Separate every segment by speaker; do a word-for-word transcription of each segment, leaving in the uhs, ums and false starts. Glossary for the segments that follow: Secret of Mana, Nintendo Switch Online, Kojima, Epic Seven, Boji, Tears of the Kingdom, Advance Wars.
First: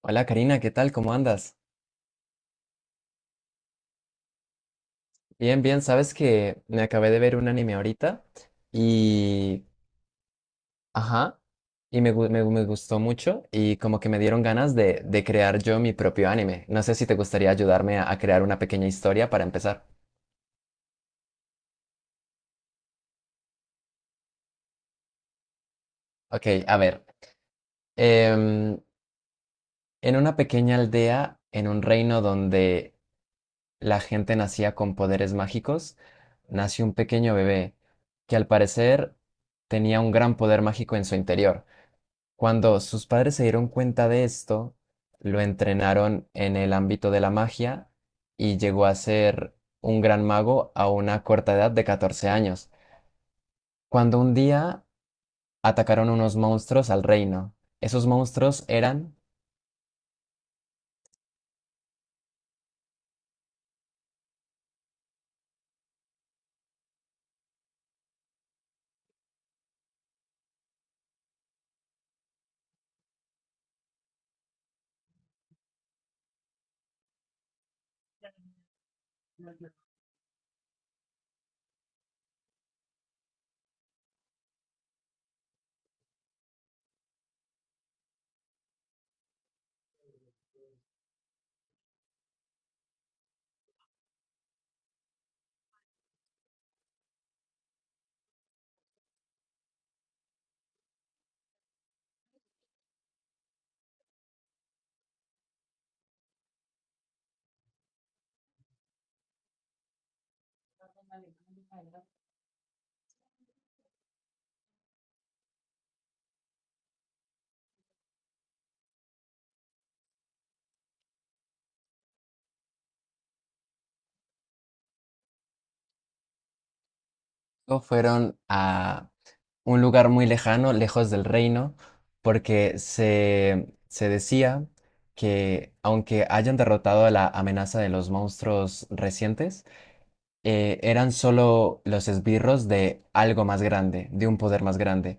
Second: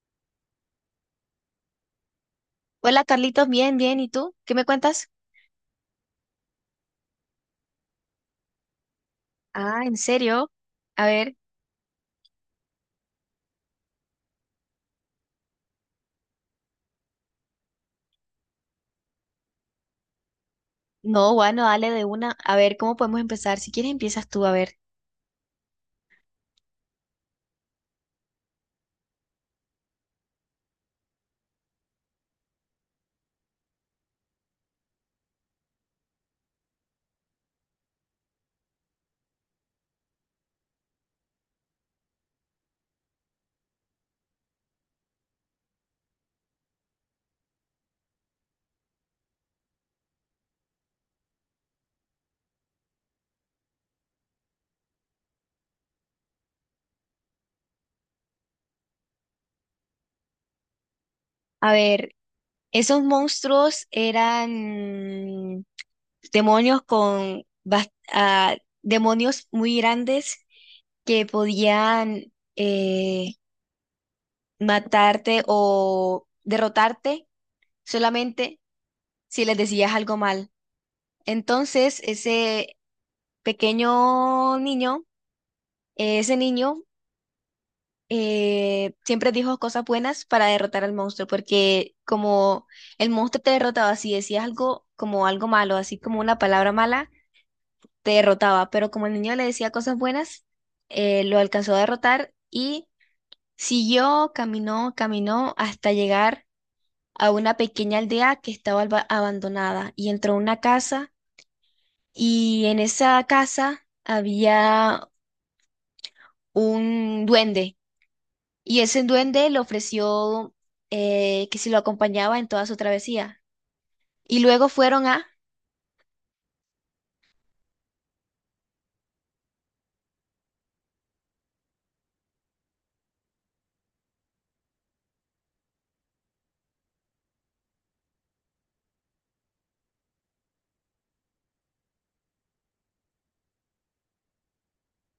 Speaker 1: Hola Karina, ¿qué tal? ¿Cómo andas?
Speaker 2: Hola Carlitos, bien, bien. ¿Y tú? ¿Qué me cuentas?
Speaker 1: Bien, bien, sabes que me acabé de ver un anime ahorita y...
Speaker 2: Ah, ¿en serio? A ver,
Speaker 1: Ajá, y me, gu- me, gu- me gustó mucho y como que me dieron ganas de, de crear yo mi propio anime. No sé si te gustaría ayudarme a, a crear una pequeña historia para empezar.
Speaker 2: no, bueno, dale de una. A ver, ¿cómo podemos empezar? Si quieres, empiezas tú, a ver.
Speaker 1: Ok, a ver. em, en una pequeña aldea, en un reino donde la gente nacía con poderes mágicos, nació un pequeño bebé que al parecer tenía un gran poder mágico en su interior. Cuando sus padres se dieron cuenta de esto, lo entrenaron en el ámbito de la magia y llegó a ser un gran mago a una corta edad de catorce años, cuando un día atacaron unos monstruos al reino. Esos monstruos eran
Speaker 2: A ver, esos monstruos eran demonios con bas- ah, demonios muy grandes que podían eh, matarte o derrotarte solamente si les decías algo mal. Entonces, ese pequeño niño, eh, ese niño eh, siempre dijo cosas buenas para derrotar al monstruo, porque como el monstruo te derrotaba, si decías algo como algo malo, así como una palabra mala, te derrotaba, pero como el niño le decía cosas buenas, eh, lo alcanzó a derrotar y siguió, caminó, caminó hasta llegar a una pequeña aldea que estaba alba- abandonada y entró a una casa, y en esa casa había un duende. Y ese duende le ofreció, eh, que si lo acompañaba en toda su travesía. Y luego fueron a,
Speaker 1: o fueron a un lugar muy lejano, lejos del reino, porque se, se decía que aunque hayan derrotado a la amenaza de los monstruos recientes, eh, eran solo los esbirros de algo más grande, de un poder más grande.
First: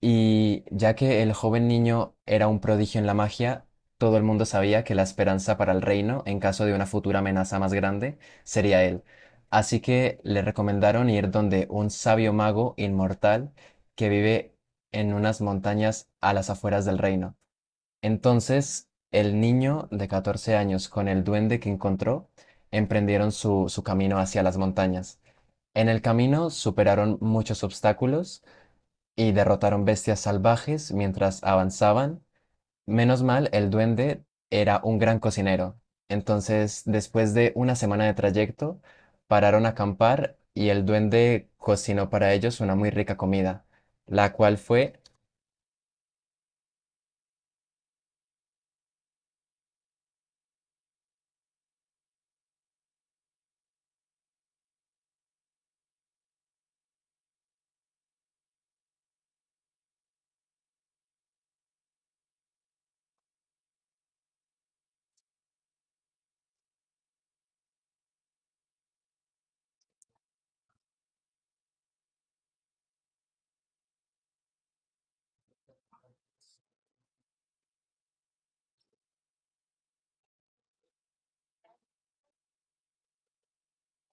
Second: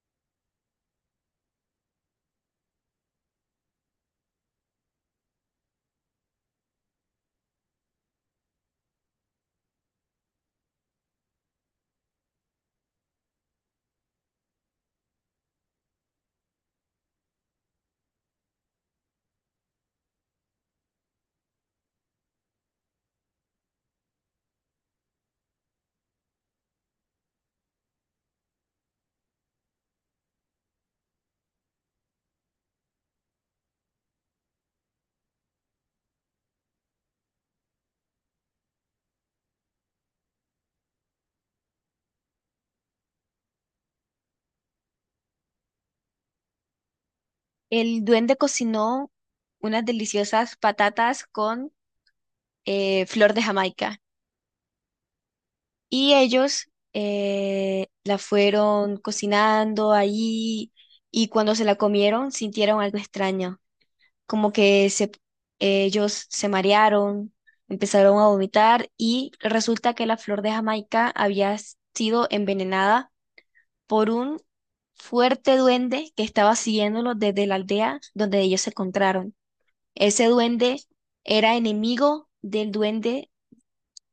Speaker 1: Y ya que el joven niño era un prodigio en la magia, todo el mundo sabía que la esperanza para el reino, en caso de una futura amenaza más grande, sería él. Así que le recomendaron ir donde un sabio mago inmortal que vive en unas montañas a las afueras del reino. Entonces, el niño de catorce años con el duende que encontró emprendieron su, su camino hacia las montañas. En el camino superaron muchos obstáculos y derrotaron bestias salvajes mientras avanzaban. Menos mal, el duende era un gran cocinero. Entonces, después de una semana de trayecto, pararon a acampar y el duende cocinó para ellos una muy rica comida, la cual fue,
Speaker 2: el duende cocinó unas deliciosas patatas con eh, flor de Jamaica. Y ellos eh, la fueron cocinando ahí, y cuando se la comieron sintieron algo extraño, como que se, ellos se marearon, empezaron a vomitar y resulta que la flor de Jamaica había sido envenenada por un fuerte duende que estaba siguiéndolos desde la aldea donde ellos se encontraron. Ese duende era enemigo del duende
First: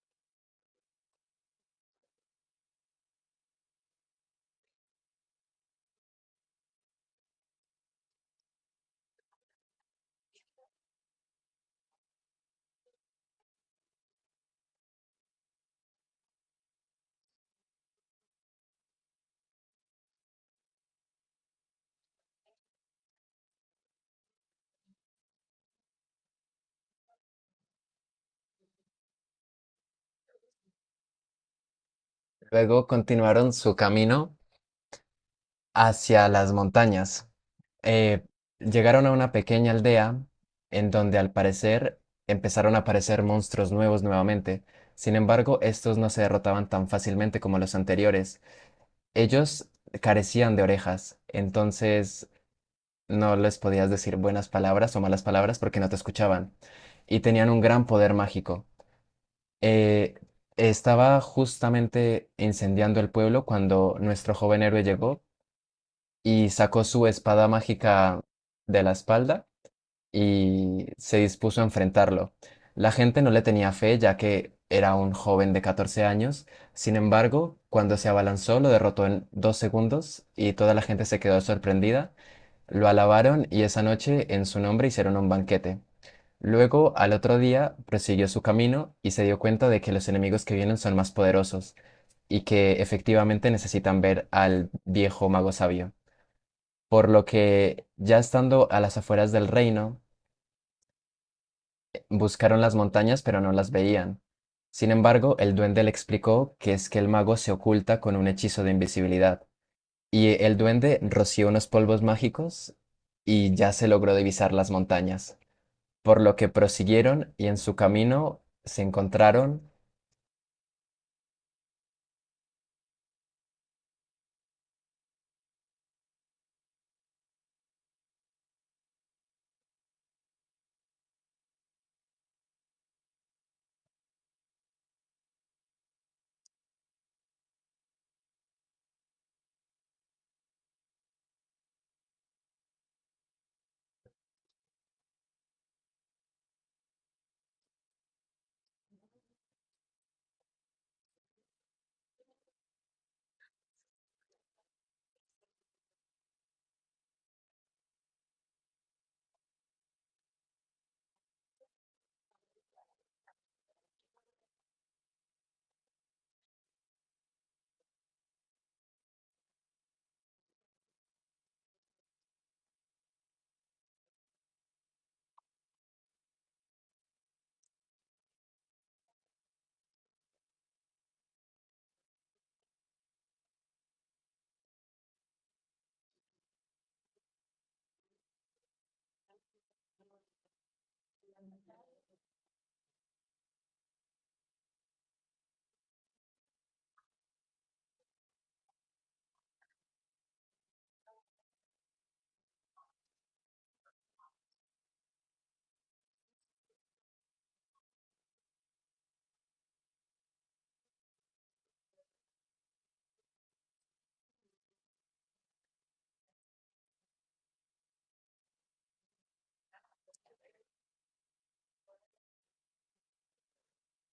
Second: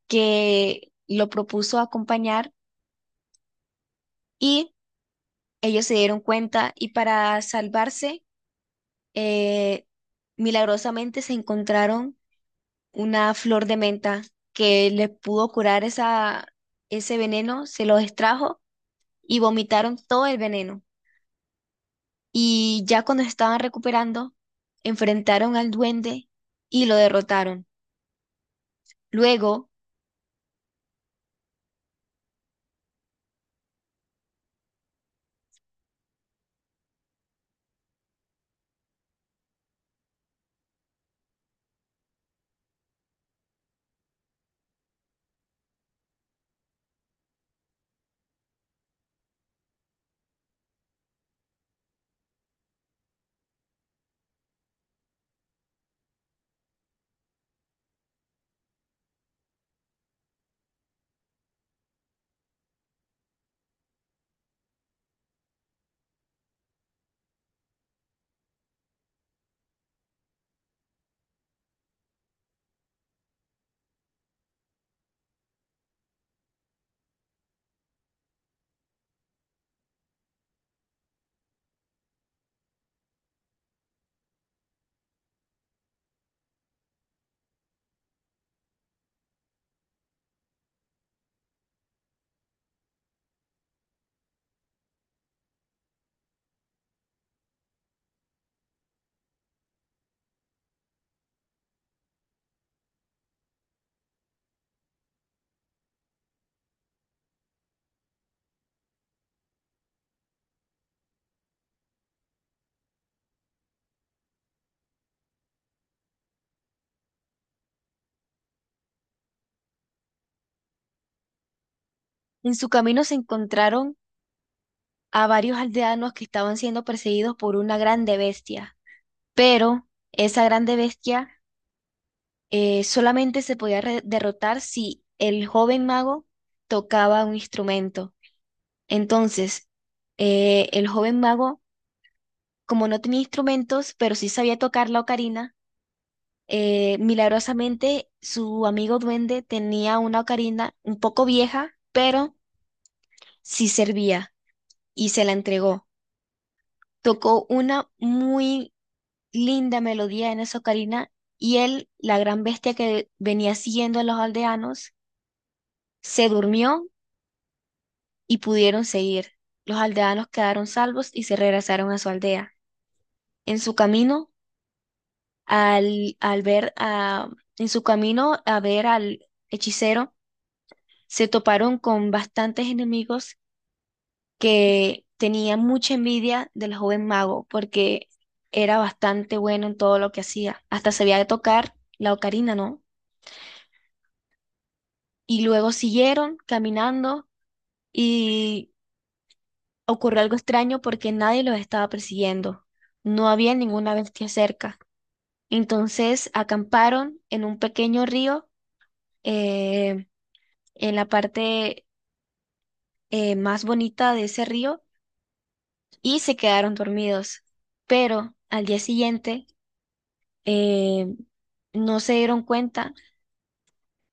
Speaker 2: que lo propuso acompañar, y ellos se dieron cuenta y para salvarse, eh, milagrosamente se encontraron una flor de menta que les pudo curar esa, ese veneno, se los extrajo y vomitaron todo el veneno. Y ya cuando se estaban recuperando, enfrentaron al duende y lo derrotaron. Luego,
Speaker 1: luego continuaron su camino hacia las montañas. Eh, Llegaron a una pequeña aldea en donde al parecer empezaron a aparecer monstruos nuevos nuevamente. Sin embargo, estos no se derrotaban tan fácilmente como los anteriores. Ellos carecían de orejas, entonces no les podías decir buenas palabras o malas palabras porque no te escuchaban. Y tenían un gran poder mágico. Eh, Estaba justamente incendiando el pueblo cuando nuestro joven héroe llegó y sacó su espada mágica de la espalda y se dispuso a enfrentarlo. La gente no le tenía fe ya que era un joven de catorce años, sin embargo, cuando se abalanzó lo derrotó en dos segundos y toda la gente se quedó sorprendida, lo alabaron y esa noche en su nombre hicieron un banquete. Luego, al otro día, prosiguió su camino y se dio cuenta de que los enemigos que vienen son más poderosos y que efectivamente necesitan ver al viejo mago sabio por lo que ya estando a las afueras del reino, eh, buscaron las montañas pero no las veían. Sin embargo, el duende le explicó que es que el mago se oculta con un hechizo de invisibilidad, y el duende roció unos polvos mágicos y ya se logró divisar las montañas, por lo que prosiguieron y en su camino se encontraron
Speaker 2: en su camino se encontraron a varios aldeanos que estaban siendo perseguidos por una grande bestia. Pero esa grande bestia eh, solamente se podía re- derrotar si el joven mago tocaba un instrumento. Entonces, eh, el joven mago, como no tenía instrumentos, pero sí sabía tocar la ocarina, Eh, milagrosamente, su amigo duende tenía una ocarina un poco vieja, pero sí servía y se la entregó. Tocó una muy linda melodía en esa ocarina y él, la gran bestia que venía siguiendo a los aldeanos, se durmió y pudieron seguir. Los aldeanos quedaron salvos y se regresaron a su aldea. En su camino, al, al ver a, en su camino a ver al hechicero, se toparon con bastantes enemigos que tenían mucha envidia del joven mago porque era bastante bueno en todo lo que hacía. Hasta sabía tocar la ocarina, ¿no? Y luego siguieron caminando y ocurrió algo extraño porque nadie los estaba persiguiendo. No había ninguna bestia cerca. Entonces acamparon en un pequeño río, eh, en la parte eh, más bonita de ese río y se quedaron dormidos. Pero al día siguiente eh, no se dieron cuenta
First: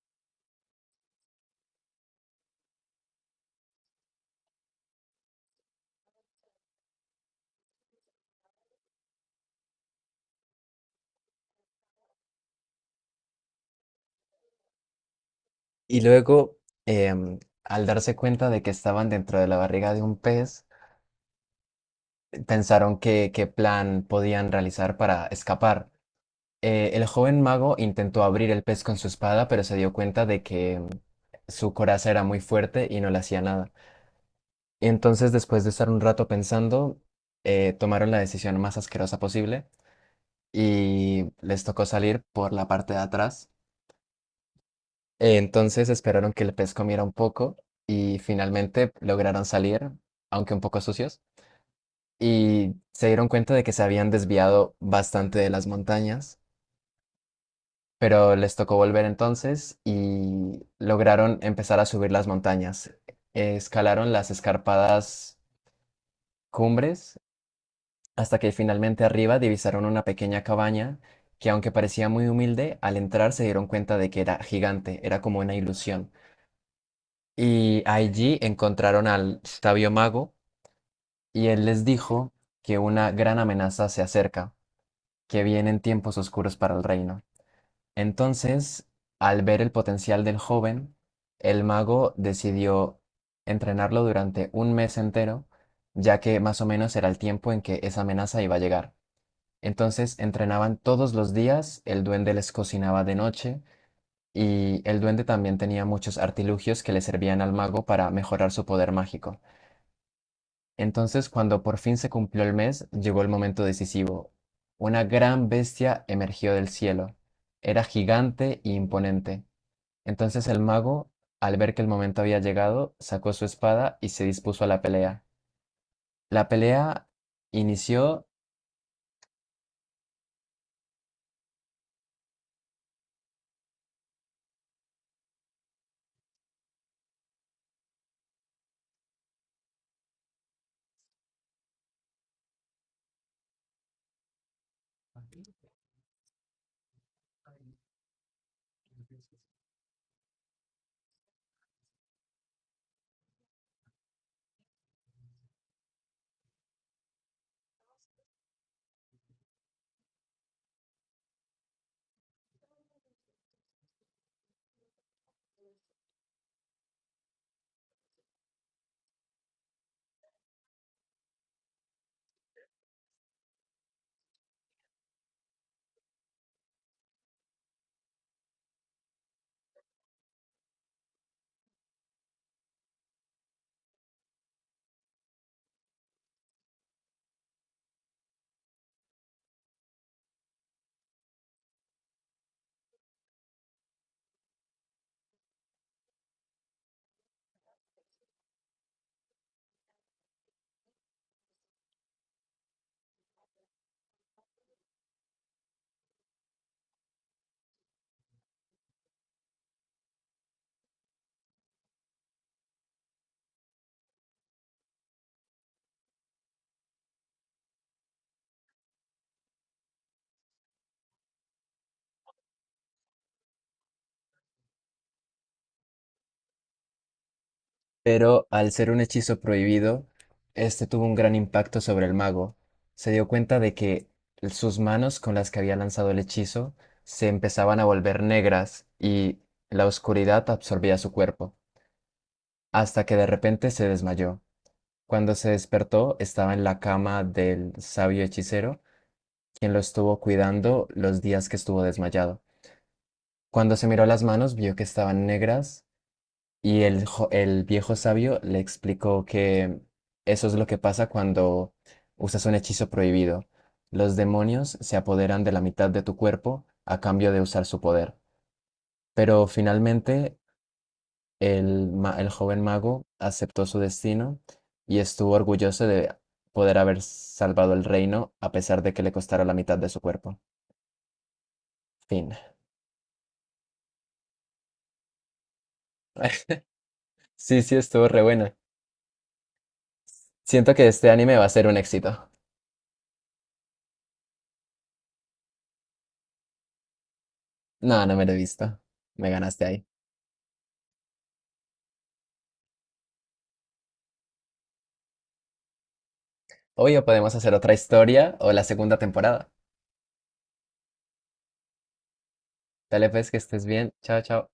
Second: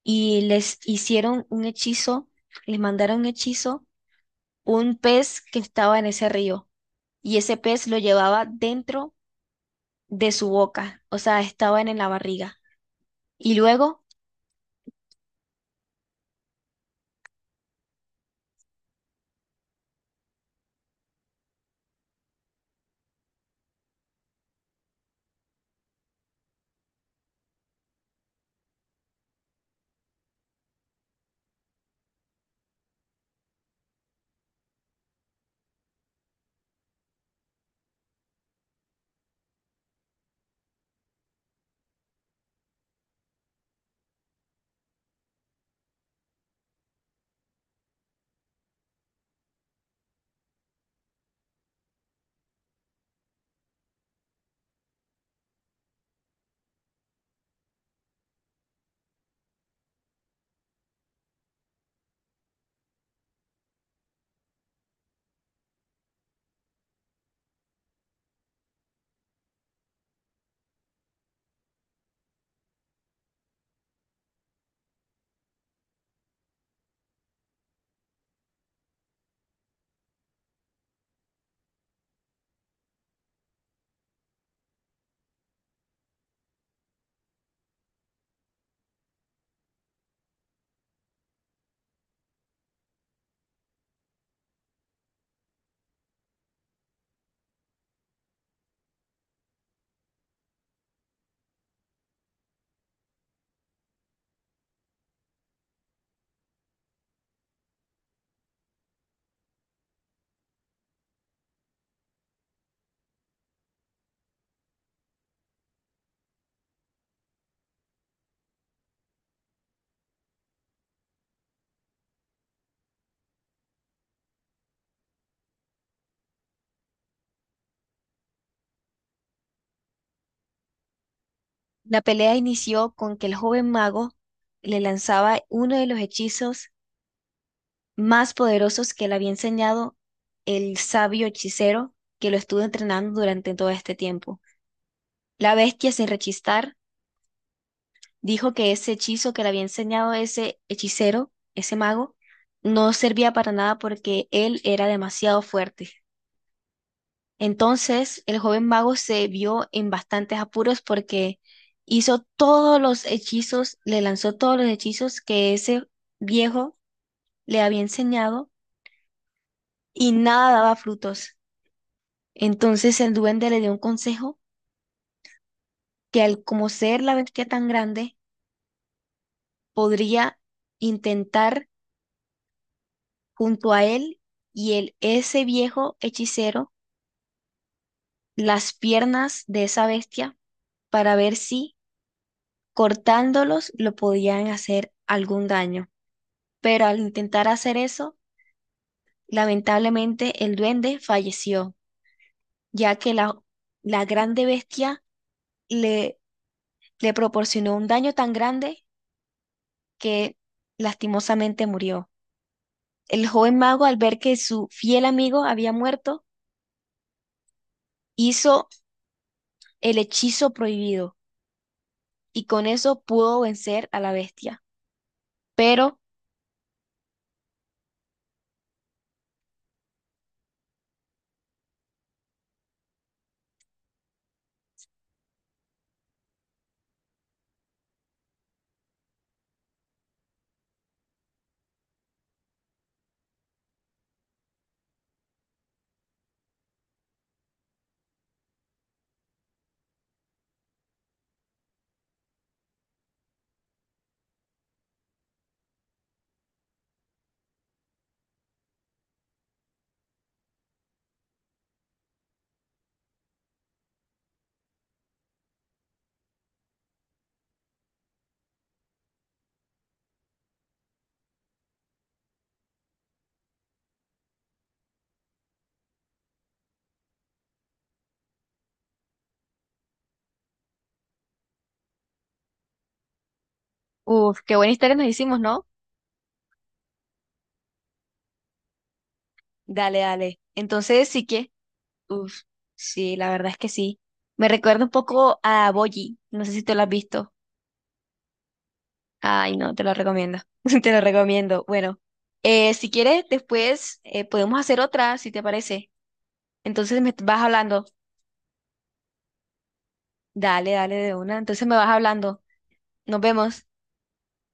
Speaker 2: y les hicieron un hechizo, les mandaron un hechizo, un pez que estaba en ese río, y ese pez lo llevaba dentro de su boca, o sea, estaba en la barriga. Y luego
Speaker 1: y luego, em, al darse cuenta de que estaban dentro de la barriga de un pez, pensaron qué qué plan podían realizar para escapar. Eh, el joven mago intentó abrir el pez con su espada, pero se dio cuenta de que mm, su coraza era muy fuerte y no le hacía nada. Y entonces, después de estar un rato pensando, eh, tomaron la decisión más asquerosa posible y les tocó salir por la parte de atrás. Eh, entonces esperaron que el pez comiera un poco y finalmente lograron salir, aunque un poco sucios, y se dieron cuenta de que se habían desviado bastante de las montañas. Pero les tocó volver entonces y lograron empezar a subir las montañas. Escalaron las escarpadas cumbres hasta que finalmente arriba divisaron una pequeña cabaña que aunque parecía muy humilde, al entrar se dieron cuenta de que era gigante, era como una ilusión. Y allí encontraron al sabio mago y él les dijo que una gran amenaza se acerca, que vienen tiempos oscuros para el reino. Entonces, al ver el potencial del joven, el mago decidió entrenarlo durante un mes entero, ya que más o menos era el tiempo en que esa amenaza iba a llegar. Entonces entrenaban todos los días, el duende les cocinaba de noche y el duende también tenía muchos artilugios que le servían al mago para mejorar su poder mágico. Entonces, cuando por fin se cumplió el mes, llegó el momento decisivo. Una gran bestia emergió del cielo. Era gigante e imponente entonces el mago, al ver que el momento había llegado, sacó su espada y se dispuso a la pelea. La pelea inició,
Speaker 2: la pelea inició con que el joven mago le lanzaba uno de los hechizos más poderosos que le había enseñado el sabio hechicero que lo estuvo entrenando durante todo este tiempo. La bestia, sin rechistar, dijo que ese hechizo que le había enseñado ese hechicero, ese mago, no servía para nada porque él era demasiado fuerte. Entonces, el joven mago se vio en bastantes apuros porque hizo todos los hechizos, le lanzó todos los hechizos que ese viejo le había enseñado y nada daba frutos. Entonces el duende le dio un consejo que al como ser la bestia tan grande, podría intentar junto a él y el, ese viejo hechicero las piernas de esa bestia para ver si cortándolos lo podían hacer algún daño. Pero al intentar hacer eso, lamentablemente el duende falleció, ya que la, la grande bestia le, le proporcionó un daño tan grande que lastimosamente murió. El joven mago, al ver que su fiel amigo había muerto, hizo el hechizo prohibido y con eso pudo vencer a la bestia. Pero,
Speaker 1: pero al ser un hechizo prohibido, este tuvo un gran impacto sobre el mago. Se dio cuenta de que sus manos con las que había lanzado el hechizo se empezaban a volver negras y la oscuridad absorbía su cuerpo, hasta que de repente se desmayó. Cuando se despertó, estaba en la cama del sabio hechicero quien lo estuvo cuidando los días que estuvo desmayado. Cuando se miró las manos, vio que estaban negras y el, jo- el viejo sabio le explicó que eso es lo que pasa cuando usas un hechizo prohibido. Los demonios se apoderan de la mitad de tu cuerpo a cambio de usar su poder. Pero finalmente el, ma- el joven mago aceptó su destino y estuvo orgulloso de poder haber salvado el reino a pesar de que le costara la mitad de su cuerpo. Fin.
Speaker 2: uf, qué buena historia nos hicimos, ¿no?
Speaker 1: Sí, sí, estuvo re buena.
Speaker 2: Dale, dale.
Speaker 1: Siento que este
Speaker 2: Entonces sí
Speaker 1: anime va a
Speaker 2: que,
Speaker 1: ser un éxito.
Speaker 2: uff, sí, la verdad es que sí. Me recuerda un poco a Boji. No sé si te lo has visto.
Speaker 1: No, no me lo he visto. Me
Speaker 2: Ay,
Speaker 1: ganaste
Speaker 2: no, te
Speaker 1: ahí.
Speaker 2: lo recomiendo. Te lo recomiendo. Bueno, eh, si quieres, después eh, podemos hacer otra, si te parece. Entonces
Speaker 1: Obvio,
Speaker 2: me
Speaker 1: podemos
Speaker 2: vas
Speaker 1: hacer otra
Speaker 2: hablando.
Speaker 1: historia o la segunda temporada.
Speaker 2: Dale, dale de una. Entonces me vas hablando.
Speaker 1: Dale
Speaker 2: Nos
Speaker 1: pues que estés
Speaker 2: vemos.
Speaker 1: bien. Chao, chao.